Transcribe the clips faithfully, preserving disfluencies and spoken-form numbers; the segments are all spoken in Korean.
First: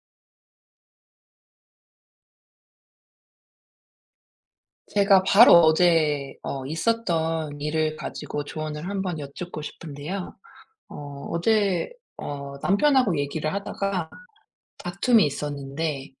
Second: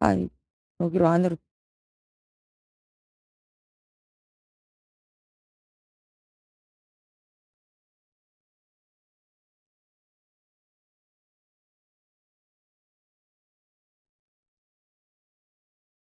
아이 여기로 안으로. 제가 바로 어제 어 있었던 일을 가지고 조언을 한번 여쭙고 싶은데요. 어 어제 어 남편하고 얘기를 하다가 다툼이 있었는데,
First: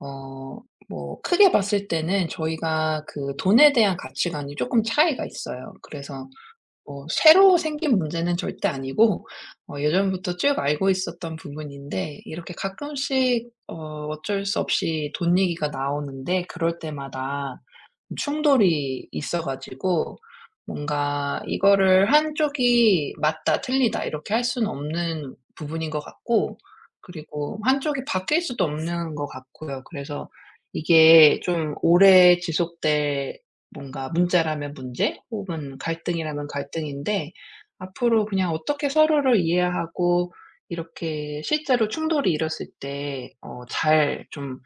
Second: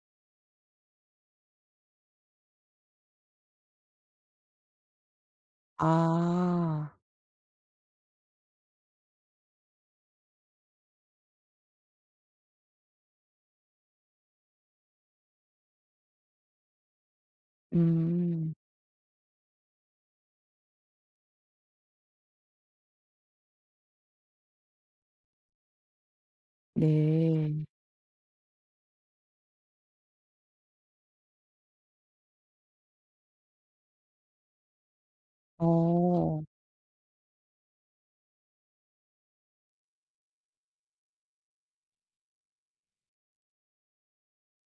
어 뭐 크게 봤을 때는 저희가 그 돈에 대한 가치관이 조금 차이가 있어요. 그래서 아. 뭐 새로 생긴 문제는 절대 아니고, 어 예전부터 쭉 알고 있었던 부분인데, 이렇게 가끔씩 어 어쩔 수 없이 돈 얘기가 나오는데 그럴 때마다 음. 충돌이 있어 가지고, 뭔가 이거를 한쪽이 맞다 틀리다 이렇게 할 수는 없는 부분인 것 같고, 그리고 네. 한쪽이 바뀔 수도 없는 것 같고요. 그래서 이게 좀 오래 지속될 뭔가, 문제라면 문제 혹은 어. 갈등이라면 갈등인데, 앞으로 그냥 어떻게 서로를 이해하고 이렇게 실제로 충돌이 일었을 때 어 잘 좀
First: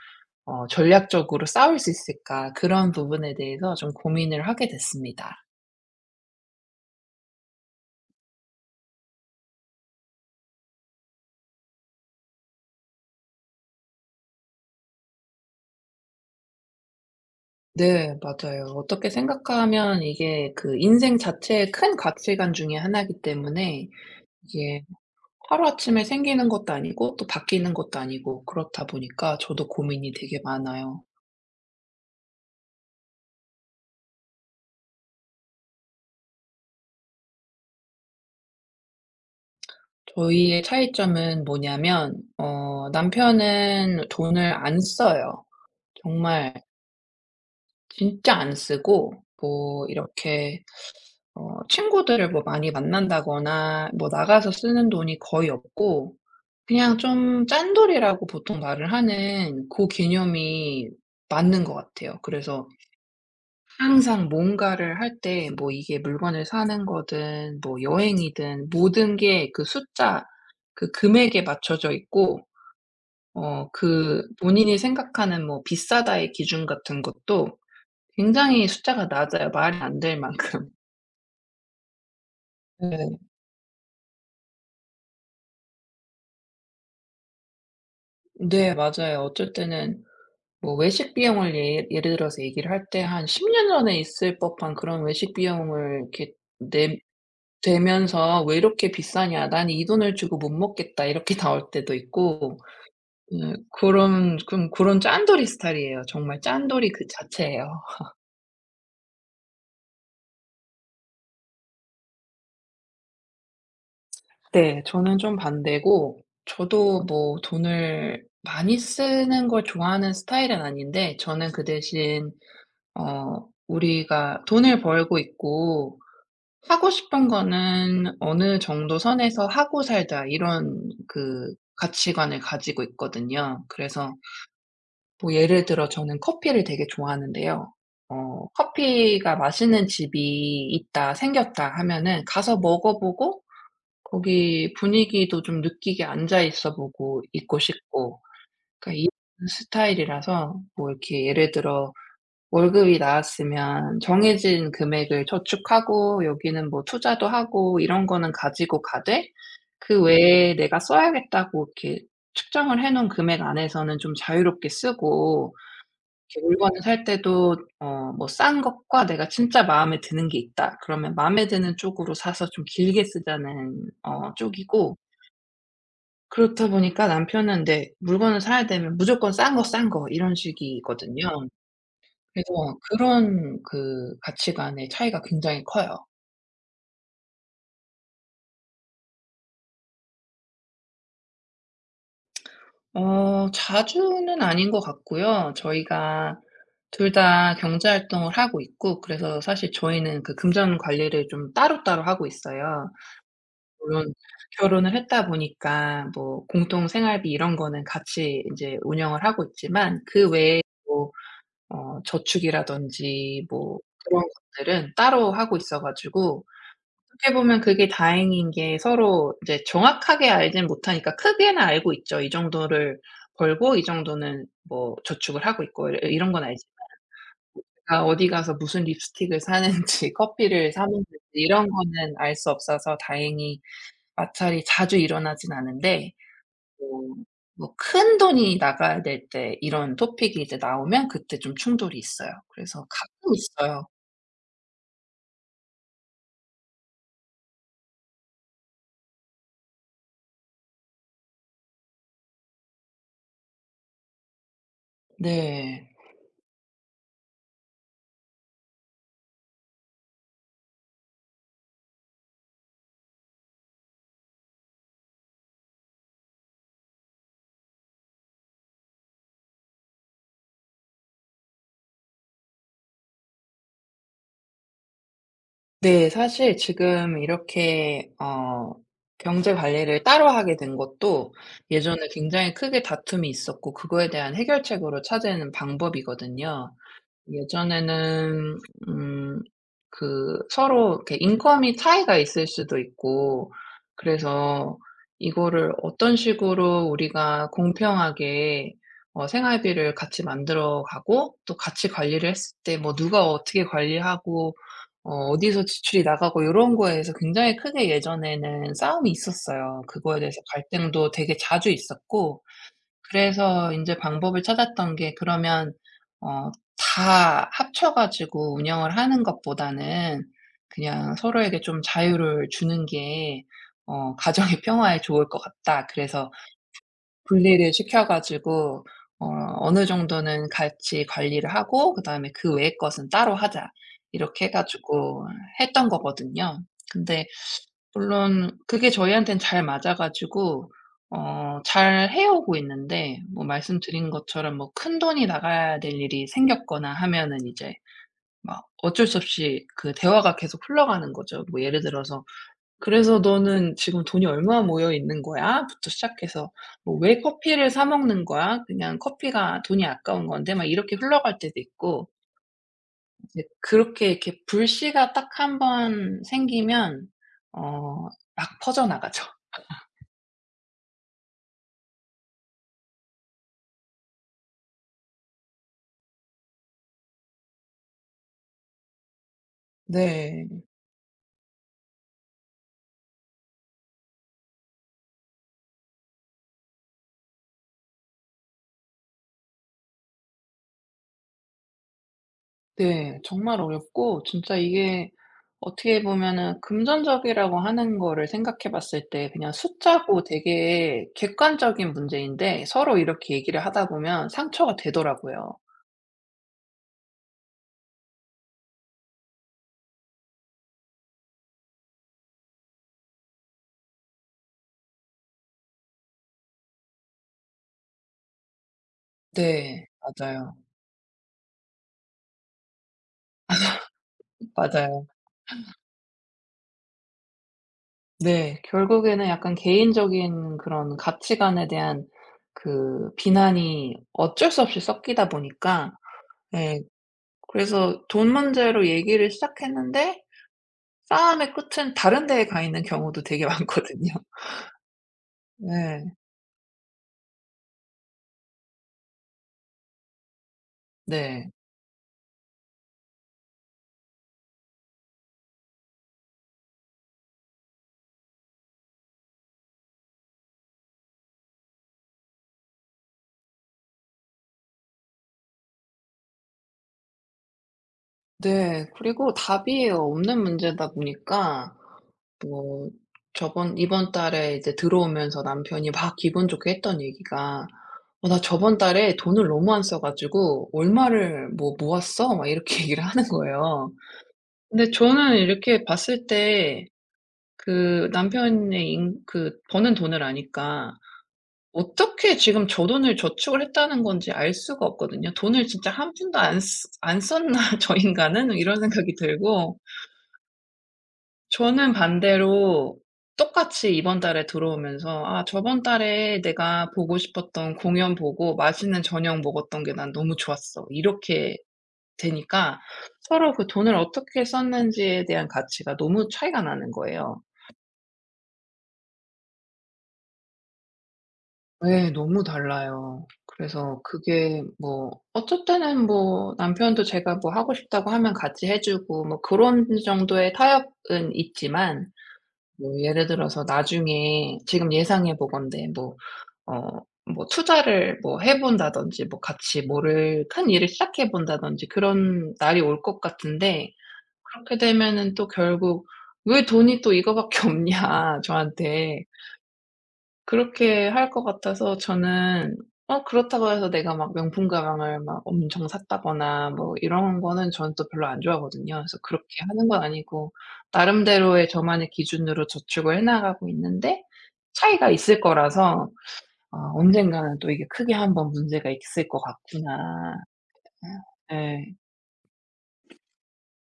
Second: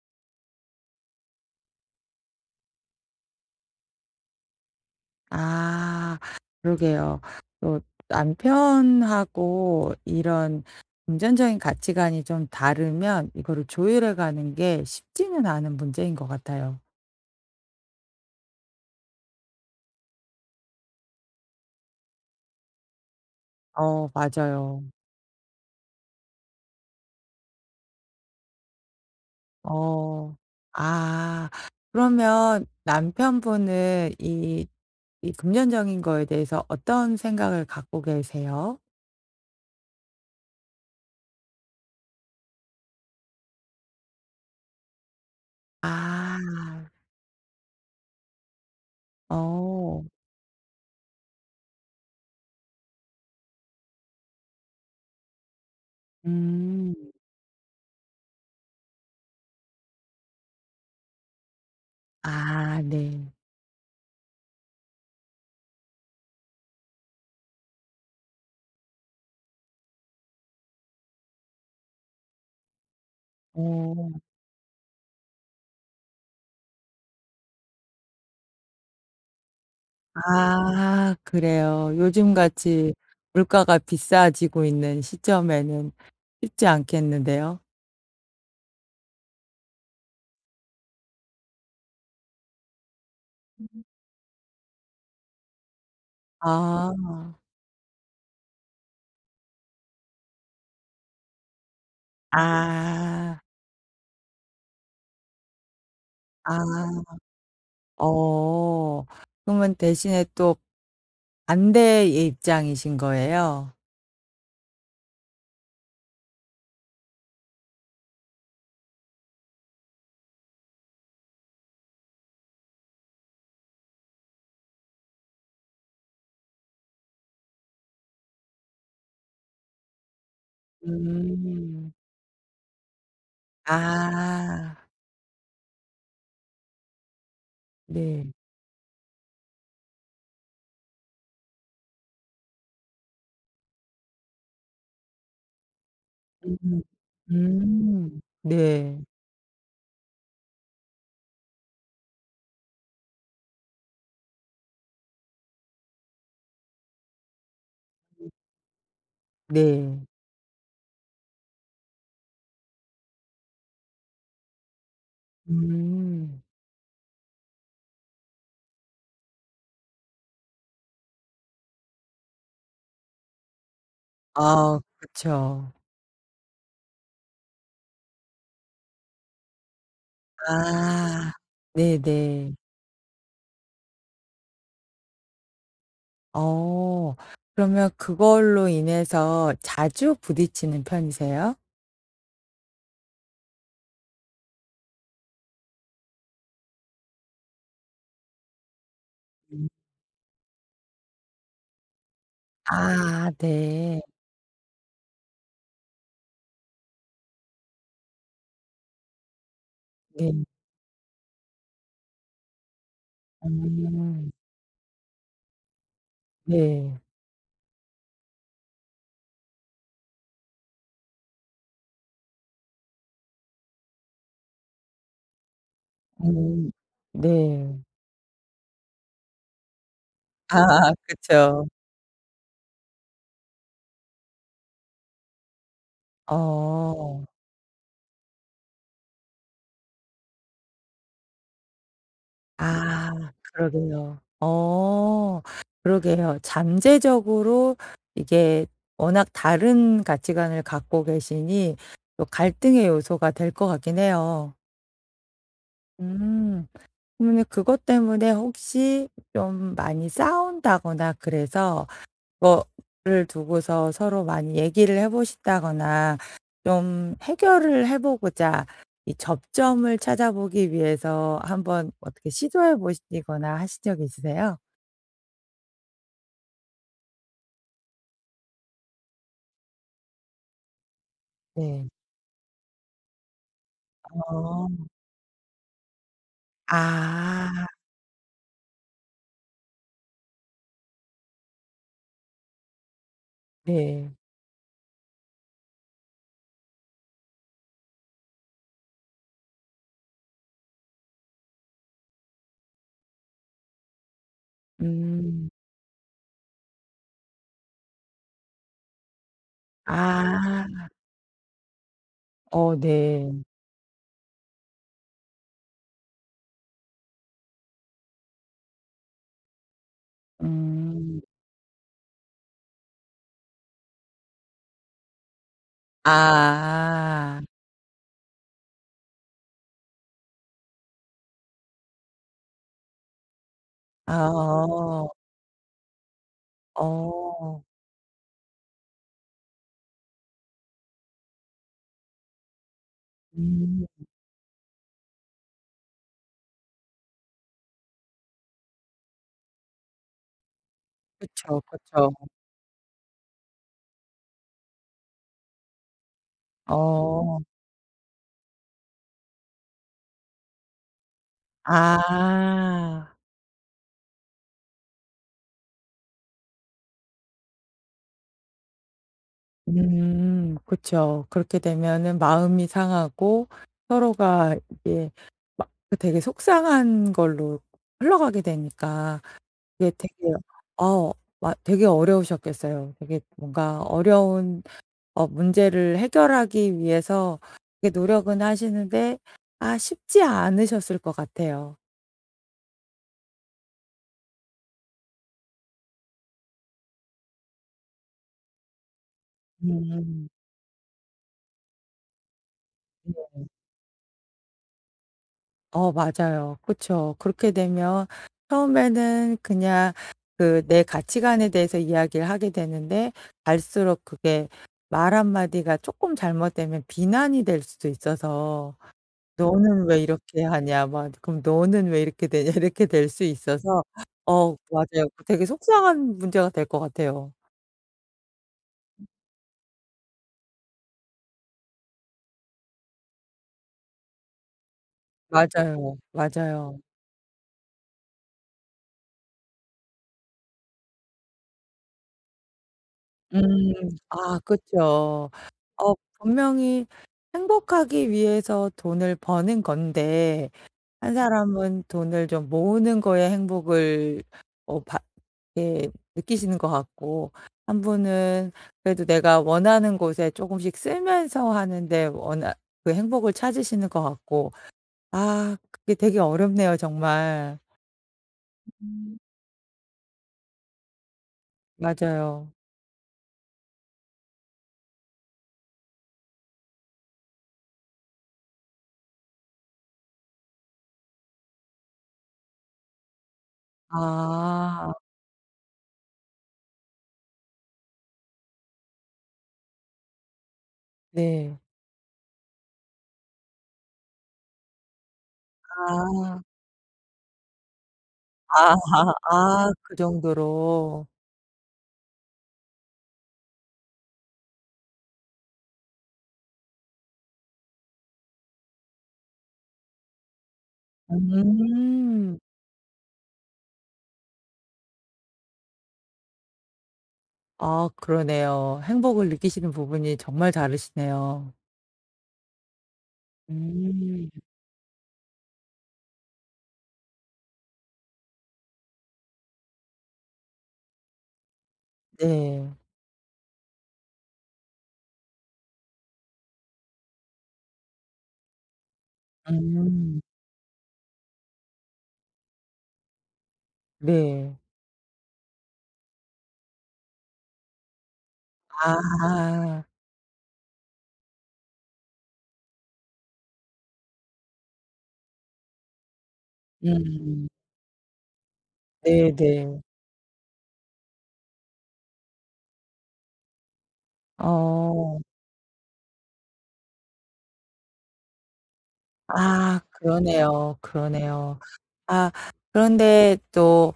어 전략적으로 싸울 수 있을까, 그런 부분에 대해서 좀 고민을 하게 됐습니다. 아. 그러게요. 또 남편하고 이런 금전적인 가치관이 좀 다르면 이거를 조율해 가는 게 쉽지는 않은 문제인 것 같아요. 네 맞아요. 어떻게 생각하면 이게 그 인생 자체의 큰 가치관 중에 하나이기 때문에, 어 맞아요. 이게 하루아침에 생기는 것도 아니고 또 바뀌는 것도 아니고, 그렇다 보니까 저도 고민이 어. 되게 많아요. 아. 그러면 남편분은 이 이 금전적인 거에 대해서 어떤 생각을 갖고 계세요? 저희의 차이점은 뭐냐면, 어 남편은 돈을 안 써요. 아. 정말, 진짜 안 쓰고, 뭐 어. 이렇게 어 친구들을 뭐 많이 만난다거나 뭐 나가서 쓰는 돈이 거의 없고, 음. 그냥 좀 짠돌이라고 보통 말을 하는 그 개념이 맞는 것 같아요. 그래서 아 네. 항상 뭔가를 할 때, 뭐 이게 물건을 사는 거든 뭐 여행이든 모든 게 그 숫자, 그 금액에 맞춰져 있고, 어 어. 그 본인이 생각하는 뭐 비싸다의 기준 같은 것도 굉장히 숫자가 낮아요, 말이 안 될 만큼. 아 그래요. 요즘같이 네. 물가가 비싸지고 있는 시점에는 쉽지 않겠는데요. 네 맞아요. 어쩔 때는 뭐 외식 비용을, 예 예를 들어서 얘기를 할 때 한 십 년 전에 있을 법한 그런 외식 비용을 이렇게 아. 내 대면서 "왜 이렇게 비싸냐. 난 이 돈을 주고 못 먹겠다." 이렇게 나올 때도 있고. 아. 네, 그런 좀 그런 짠돌이 스타일이에요. 정말 짠돌이 그 아. 자체예요. 어. 그러면 대신에 또 반대의 입장이신 거예요? 네. 저는 좀 반대고, 저도 뭐 돈을 많이 쓰는 걸 좋아하는 스타일은 아닌데, 저는 그 대신 어 우리가 돈을 벌고 있고 하고 싶은 거는 '어느 정도 선에서 하고 살자.' 이런 그 음. 가치관을 가지고 있거든요. 그래서 아. 뭐 예를 들어 저는 커피를 되게 좋아하는데요. 네. 어 '커피가 맛있는 집이 있다. 생겼다.' 하면은 가서 먹어 보고, 거기 분위기도 좀 느끼게 앉아 있어 음. 보고 있고 음. 싶고, 그러니까 네. 이런 스타일이라서, 뭐 이렇게 예를 들어 월급이 나왔으면 정해진 금액을 저축하고, 여기는 뭐 투자도 하고 이런 거는 가지고 가되, 네. 그 외에 내가 써야겠다고 이렇게 측정을 해 놓은 금액 안에서는 좀 자유롭게 쓰고, 음. 이렇게 물건을 살 때도 어 뭐 싼 것과 내가 진짜 마음에 드는 게 있다. 그러면 마음에 드는 쪽으로 사서 좀 길게 쓰자는 어 아 쪽이고, 그쵸. 그렇다 보니까 남편은, 네, 물건을 사야 되면 무조건 싼 거, 싼 거 이런 식이거든요. 아. 네네. 그래서 그런 그 가치관의 차이가 굉장히 커요. 어. 그러면 그걸로 인해서 자주 부딪히는 편이세요? 어 자주는 아닌 것 같고요. 저희가 둘 다 경제 활동을 하고 있고, 그래서 음. 사실 저희는 그 금전 관리를 좀 따로따로 하고 있어요. 아 네. 물론 결혼을 했다 보니까 뭐 공동 생활비 이런 거는 같이 인제 운영을 하고 있지만, 그 네. 외에 뭐 어 저축이라든지 뭐 그런 음. 것들은 따로 하고 있어 가지고, 네. 어떻게 보면 그게 다행인 게, 서로 이제 정확하게 알진 못하니까, 크게는 알고 있죠. 이 정도를 벌고 이 정도는 뭐 저축을 하고 있고 이 이런 건 알지, 음. 네. 내가 어디 가서 무슨 립스틱을 사는지 커피를 사 아 먹는지 그쵸. 이런 거는 알 수 없어서, 다행히 마찰이 자주 일어나진 않은데, 뭐 어. 뭐 큰 돈이 나가야 될 때, 이런 토픽이 이제 나오면 그때 좀 충돌이 있어요. 그래서 아 가끔 있어요. 그러게요. 어 그러게요. 잠재적으로 이게 워낙 다른 가치관을 갖고 계시니 또 갈등의 요소가 될 것 같긴 해요. 네. 음. 그러면 그것 때문에 혹시 좀 많이 싸운다거나 그래서 그거를 두고서 서로 많이 얘기를 해 보신다거나 좀 해결을 해 보고자 이 접점을 찾아보기 위해서 한번 어떻게 시도해 보시거나 하신 적이 있으세요? 네. 사실 지금 이렇게 어 경제 관리를 따로 하게 된 것도, 네. 예전에 굉장히 크게 다툼이 있었고 그거에 대한 어. 해결책으로 찾아내는 방법이거든요. 아. 예전에는 음 그 서로 이렇게 인컴이 차이가 있을 수도 있고, 네. 그래서 이거를 어떤 식으로 우리가 공평하게 어 생활비를 같이 만들어 가고, 또 같이 관리를 했을 때 뭐 누가 어떻게 관리하고 어 음. 어디서 지출이 나가고, 요런 거에서 굉장히 크게 예전에는 싸움이 있었어요. 그거에 대해서 아. 갈등도 되게 자주 있었고, 어 네. 그래서 인제 방법을 찾았던 게, 그러면 어 다 합쳐 가지고 운영을 하는 것보다는 그냥 음. 서로에게 좀 자유를 주는 게 어 '가정의 평화에 좋을 것 같다.' 그래서 아. 분리를 시켜 가지고 어 '어느 정도는 같이 관리를 하고, 그다음에 그 외의 것은 따로 하자.' 아 이렇게 해 어. 가지고 했던 거거든요. 근데 어. 물론 그게 저희한테는 잘 맞아 가지고 어 잘 해오고 있는데, 뭐 음. 말씀드린 것처럼 뭐 큰돈이 나가야 될 일이 생겼거나 하면은, 이제 막 어쩔 수 없이 그 대화가 계속 흘러가는 거죠. 그쵸, 뭐 예를 그쵸. 들어서 "그래서 너는 지금 돈이 얼마 모여 있는 거야?" 부터 시작해서 뭐 "왜 어. 커피를 사 먹는 거야? 그냥 커피가 돈이 아까운 건데." 막 이렇게 흘러갈 때도 있고, 아. 이제 그렇게 이렇게 불씨가 딱 한번 생기면 어 막 퍼져나가죠. 음 그쵸. 그렇게 되면은 마음이 상하고 서로가 이게 막 그 되게 속상한 걸로 흘러가게 되니까 이게 되게 네. 어 마 되게 어려우셨겠어요. 되게 뭔가 어려운 어 문제를 해결하기 위해서 되게 노력은 하시는데 아 쉽지 않으셨을 것 같아요. 네. 정말 어렵고, 진짜 이게 어떻게 보면은 금전적이라고 하는 거를 생각해 봤을 때 그냥 숫자고 음. 되게 객관적인 문제인데, 서로 이렇게 얘기를 하다 보면 상처가 되더라고요. 어 맞아요. 그쵸. 그렇게 되면 처음에는 그냥 그 내 가치관에 대해서 이야기를 하게 되는데 갈수록 그게 말 한마디가 조금 잘못되면 비난이 될 수도 있어서 "너는 네. 왜 이렇게 맞아요. 하냐." 막 그럼 "너는 왜 이렇게 되냐." 이렇게 될 수 있어서 어 맞아요. 맞아요. 그 되게 속상한 문제가 될 것 같아요. 네. 결국에는 약간 개인적인 그런 가치관에 대한 그 비난이 어쩔 수 없이 섞이다 보니까. 맞아요. 맞아요. 예. 그래서 돈 문제로 얘기를 시작했는데 싸움의 끝은 다른 데에 가 있는 경우도 음. 되게 많거든요. 아 그쵸. 어 네. 분명히 행복하기 위해서 돈을 버는 건데 한 네. 사람은 돈을 좀 모으는 거에 행복을 어 받 예 느끼시는 것 같고 한 분은 그래도 내가 원하는 곳에 쪼금씩 쓰면서 하는데 원하 그 행복을 찾으시는 것 같고 아 그게 되게 어렵네요 정말. 네. 음. 그리고 답이 없는 문제다 보니까, 맞아요. 뭐 저번 이번 달에 이제 들어오면서 남편이 막 기분 좋게 했던 얘기가, "어 나 저번 달에 돈을 너무 안 써 가지고 얼마를 뭐 모았어." 막 이렇게 얘기를 하는 거예요. 근데 아 저는 이렇게 봤을 때 그 남편의 인 그 버는 돈을 아니까, 네. 어떻게 지금 저 돈을 저축을 했다는 건지 알 수가 없거든요. '돈을 진짜 한 푼도 아. 안 쓰 안 썼나 저 인간은?' 이런 아 생각이 아 들고, 그 정도로. 저는 반대로 똑같이 이번 달에 들어오면서 '아, 저번 달에 내가 보고 싶었던 공연 보고 맛있는 저녁 먹었던 게 난 너무 좋았어.' 이렇게 음. 되니까, 서로 그 돈을 어떻게 썼는지에 대한 가치가 너무 차이가 나는 거예요. 아 그러네요. 행복을 느끼시는 부분이 정말 다르시네요. 예. 너무 달라요. 그래서 음. 그게 뭐 어쩔 때는 뭐 남편도 제가 뭐 하고 싶다고 하면 같이 해 주고, 뭐 그런 정도의 타협은 있지만, 네. 뭐 예를 들어서 나중에 지금 예상해 보건대 뭐 어 뭐 투자를 뭐 해 본다든지 뭐 같이 음. 뭐를 큰 일을 시작해 본다든지, 그런 날이 올 것 같은데 네. 그렇게 되면은 또 결국 "왜 돈이 또 이거밖에 없냐 저한테." 아. 그렇게 할 것 같아서, 저는 어 그렇다고 해서 내가 막 명품 가방을 막 엄청 샀다거나 뭐 이런 음. 거는 저는 또 별로 안 좋아하거든요. 그래서 그렇게 네네. 하는 건 아니고 나름대로의 저만의 기준으로 저축을 해 나가고 있는데, 차이가 어. 있을 거라서 아 언젠가는 또 이게 크게 한번 문제가 있을 것 아 같구나. 그러네요, 예. 그러네요. 네. 아 그런데 또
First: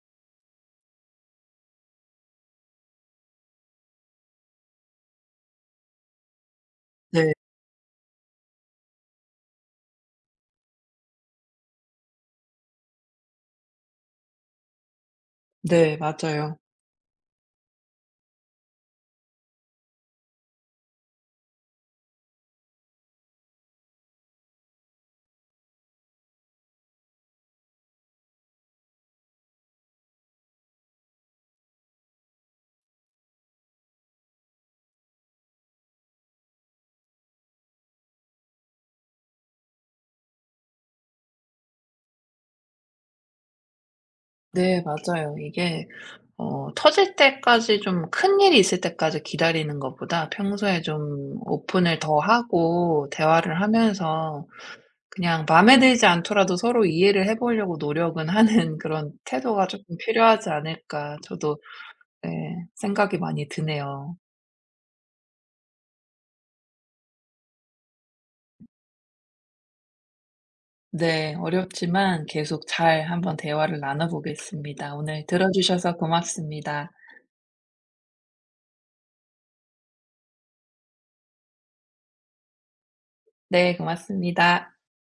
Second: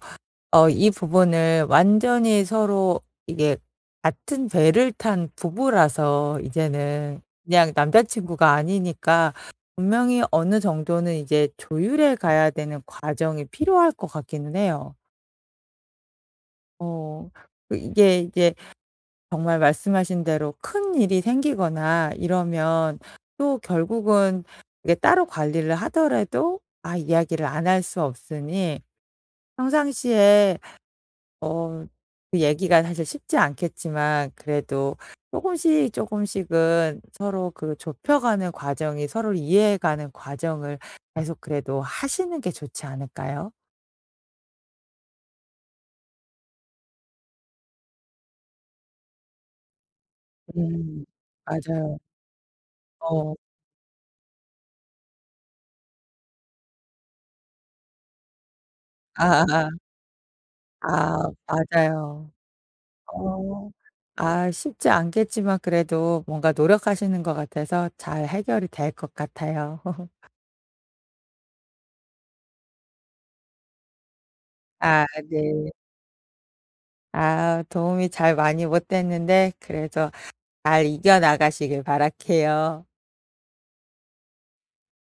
어 이 부분을 완전히 서로 이게 같은 배를 탄 부부라서 이제는 네. 그냥 남자친구가 아니니까 분명히 어느 정도는 이제 조율해 가야 되는 과정이 필요할 것 같기는 해요. 네 맞아요. 어. 그 이게 이제 정말 말씀하신 대로 큰일이 생기거나 이러면 또 결국은 이게 따로 관리를 하더라도 아 이야기를 안 할 수 없으니 평상시에 어 그 얘기가 사실 쉽지 않겠지만 그래도 조금씩 조금씩은 서로 그 좁혀가는 과정이 서로를 이해해가는 과정을 계속 그래도 하시는 게 좋지 않을까요? 네 맞아요. 이게 어 터질 때까지, 좀 큰일이 있을 때까지 기다리는 것보다 평소에 음. 좀 맞아요. 오픈을 더 하고 어. 대화를 하면서, 그냥 맘에 들지 않더라도 서로 이해를 해 보려고 노력은 하는 그런 아 아 태도가 아. 조금 필요하지 아 않을까. 아, 아, 저도, 네, 맞아요. 생각이 많이 어. 드네요. 아 쉽지 않겠지만 그래도 뭔가 노력하시는 것 같아서 잘 해결이 될 것 같아요. 네. 어렵지만 계속 잘 한번 대화를 나눠 보겠습니다. 아 오늘 네. 들어 주셔서 고맙습니다. 아 도움이 잘 많이 못 됐는데 그래도 잘 이겨나가시길 바랄게요. 네 고맙습니다.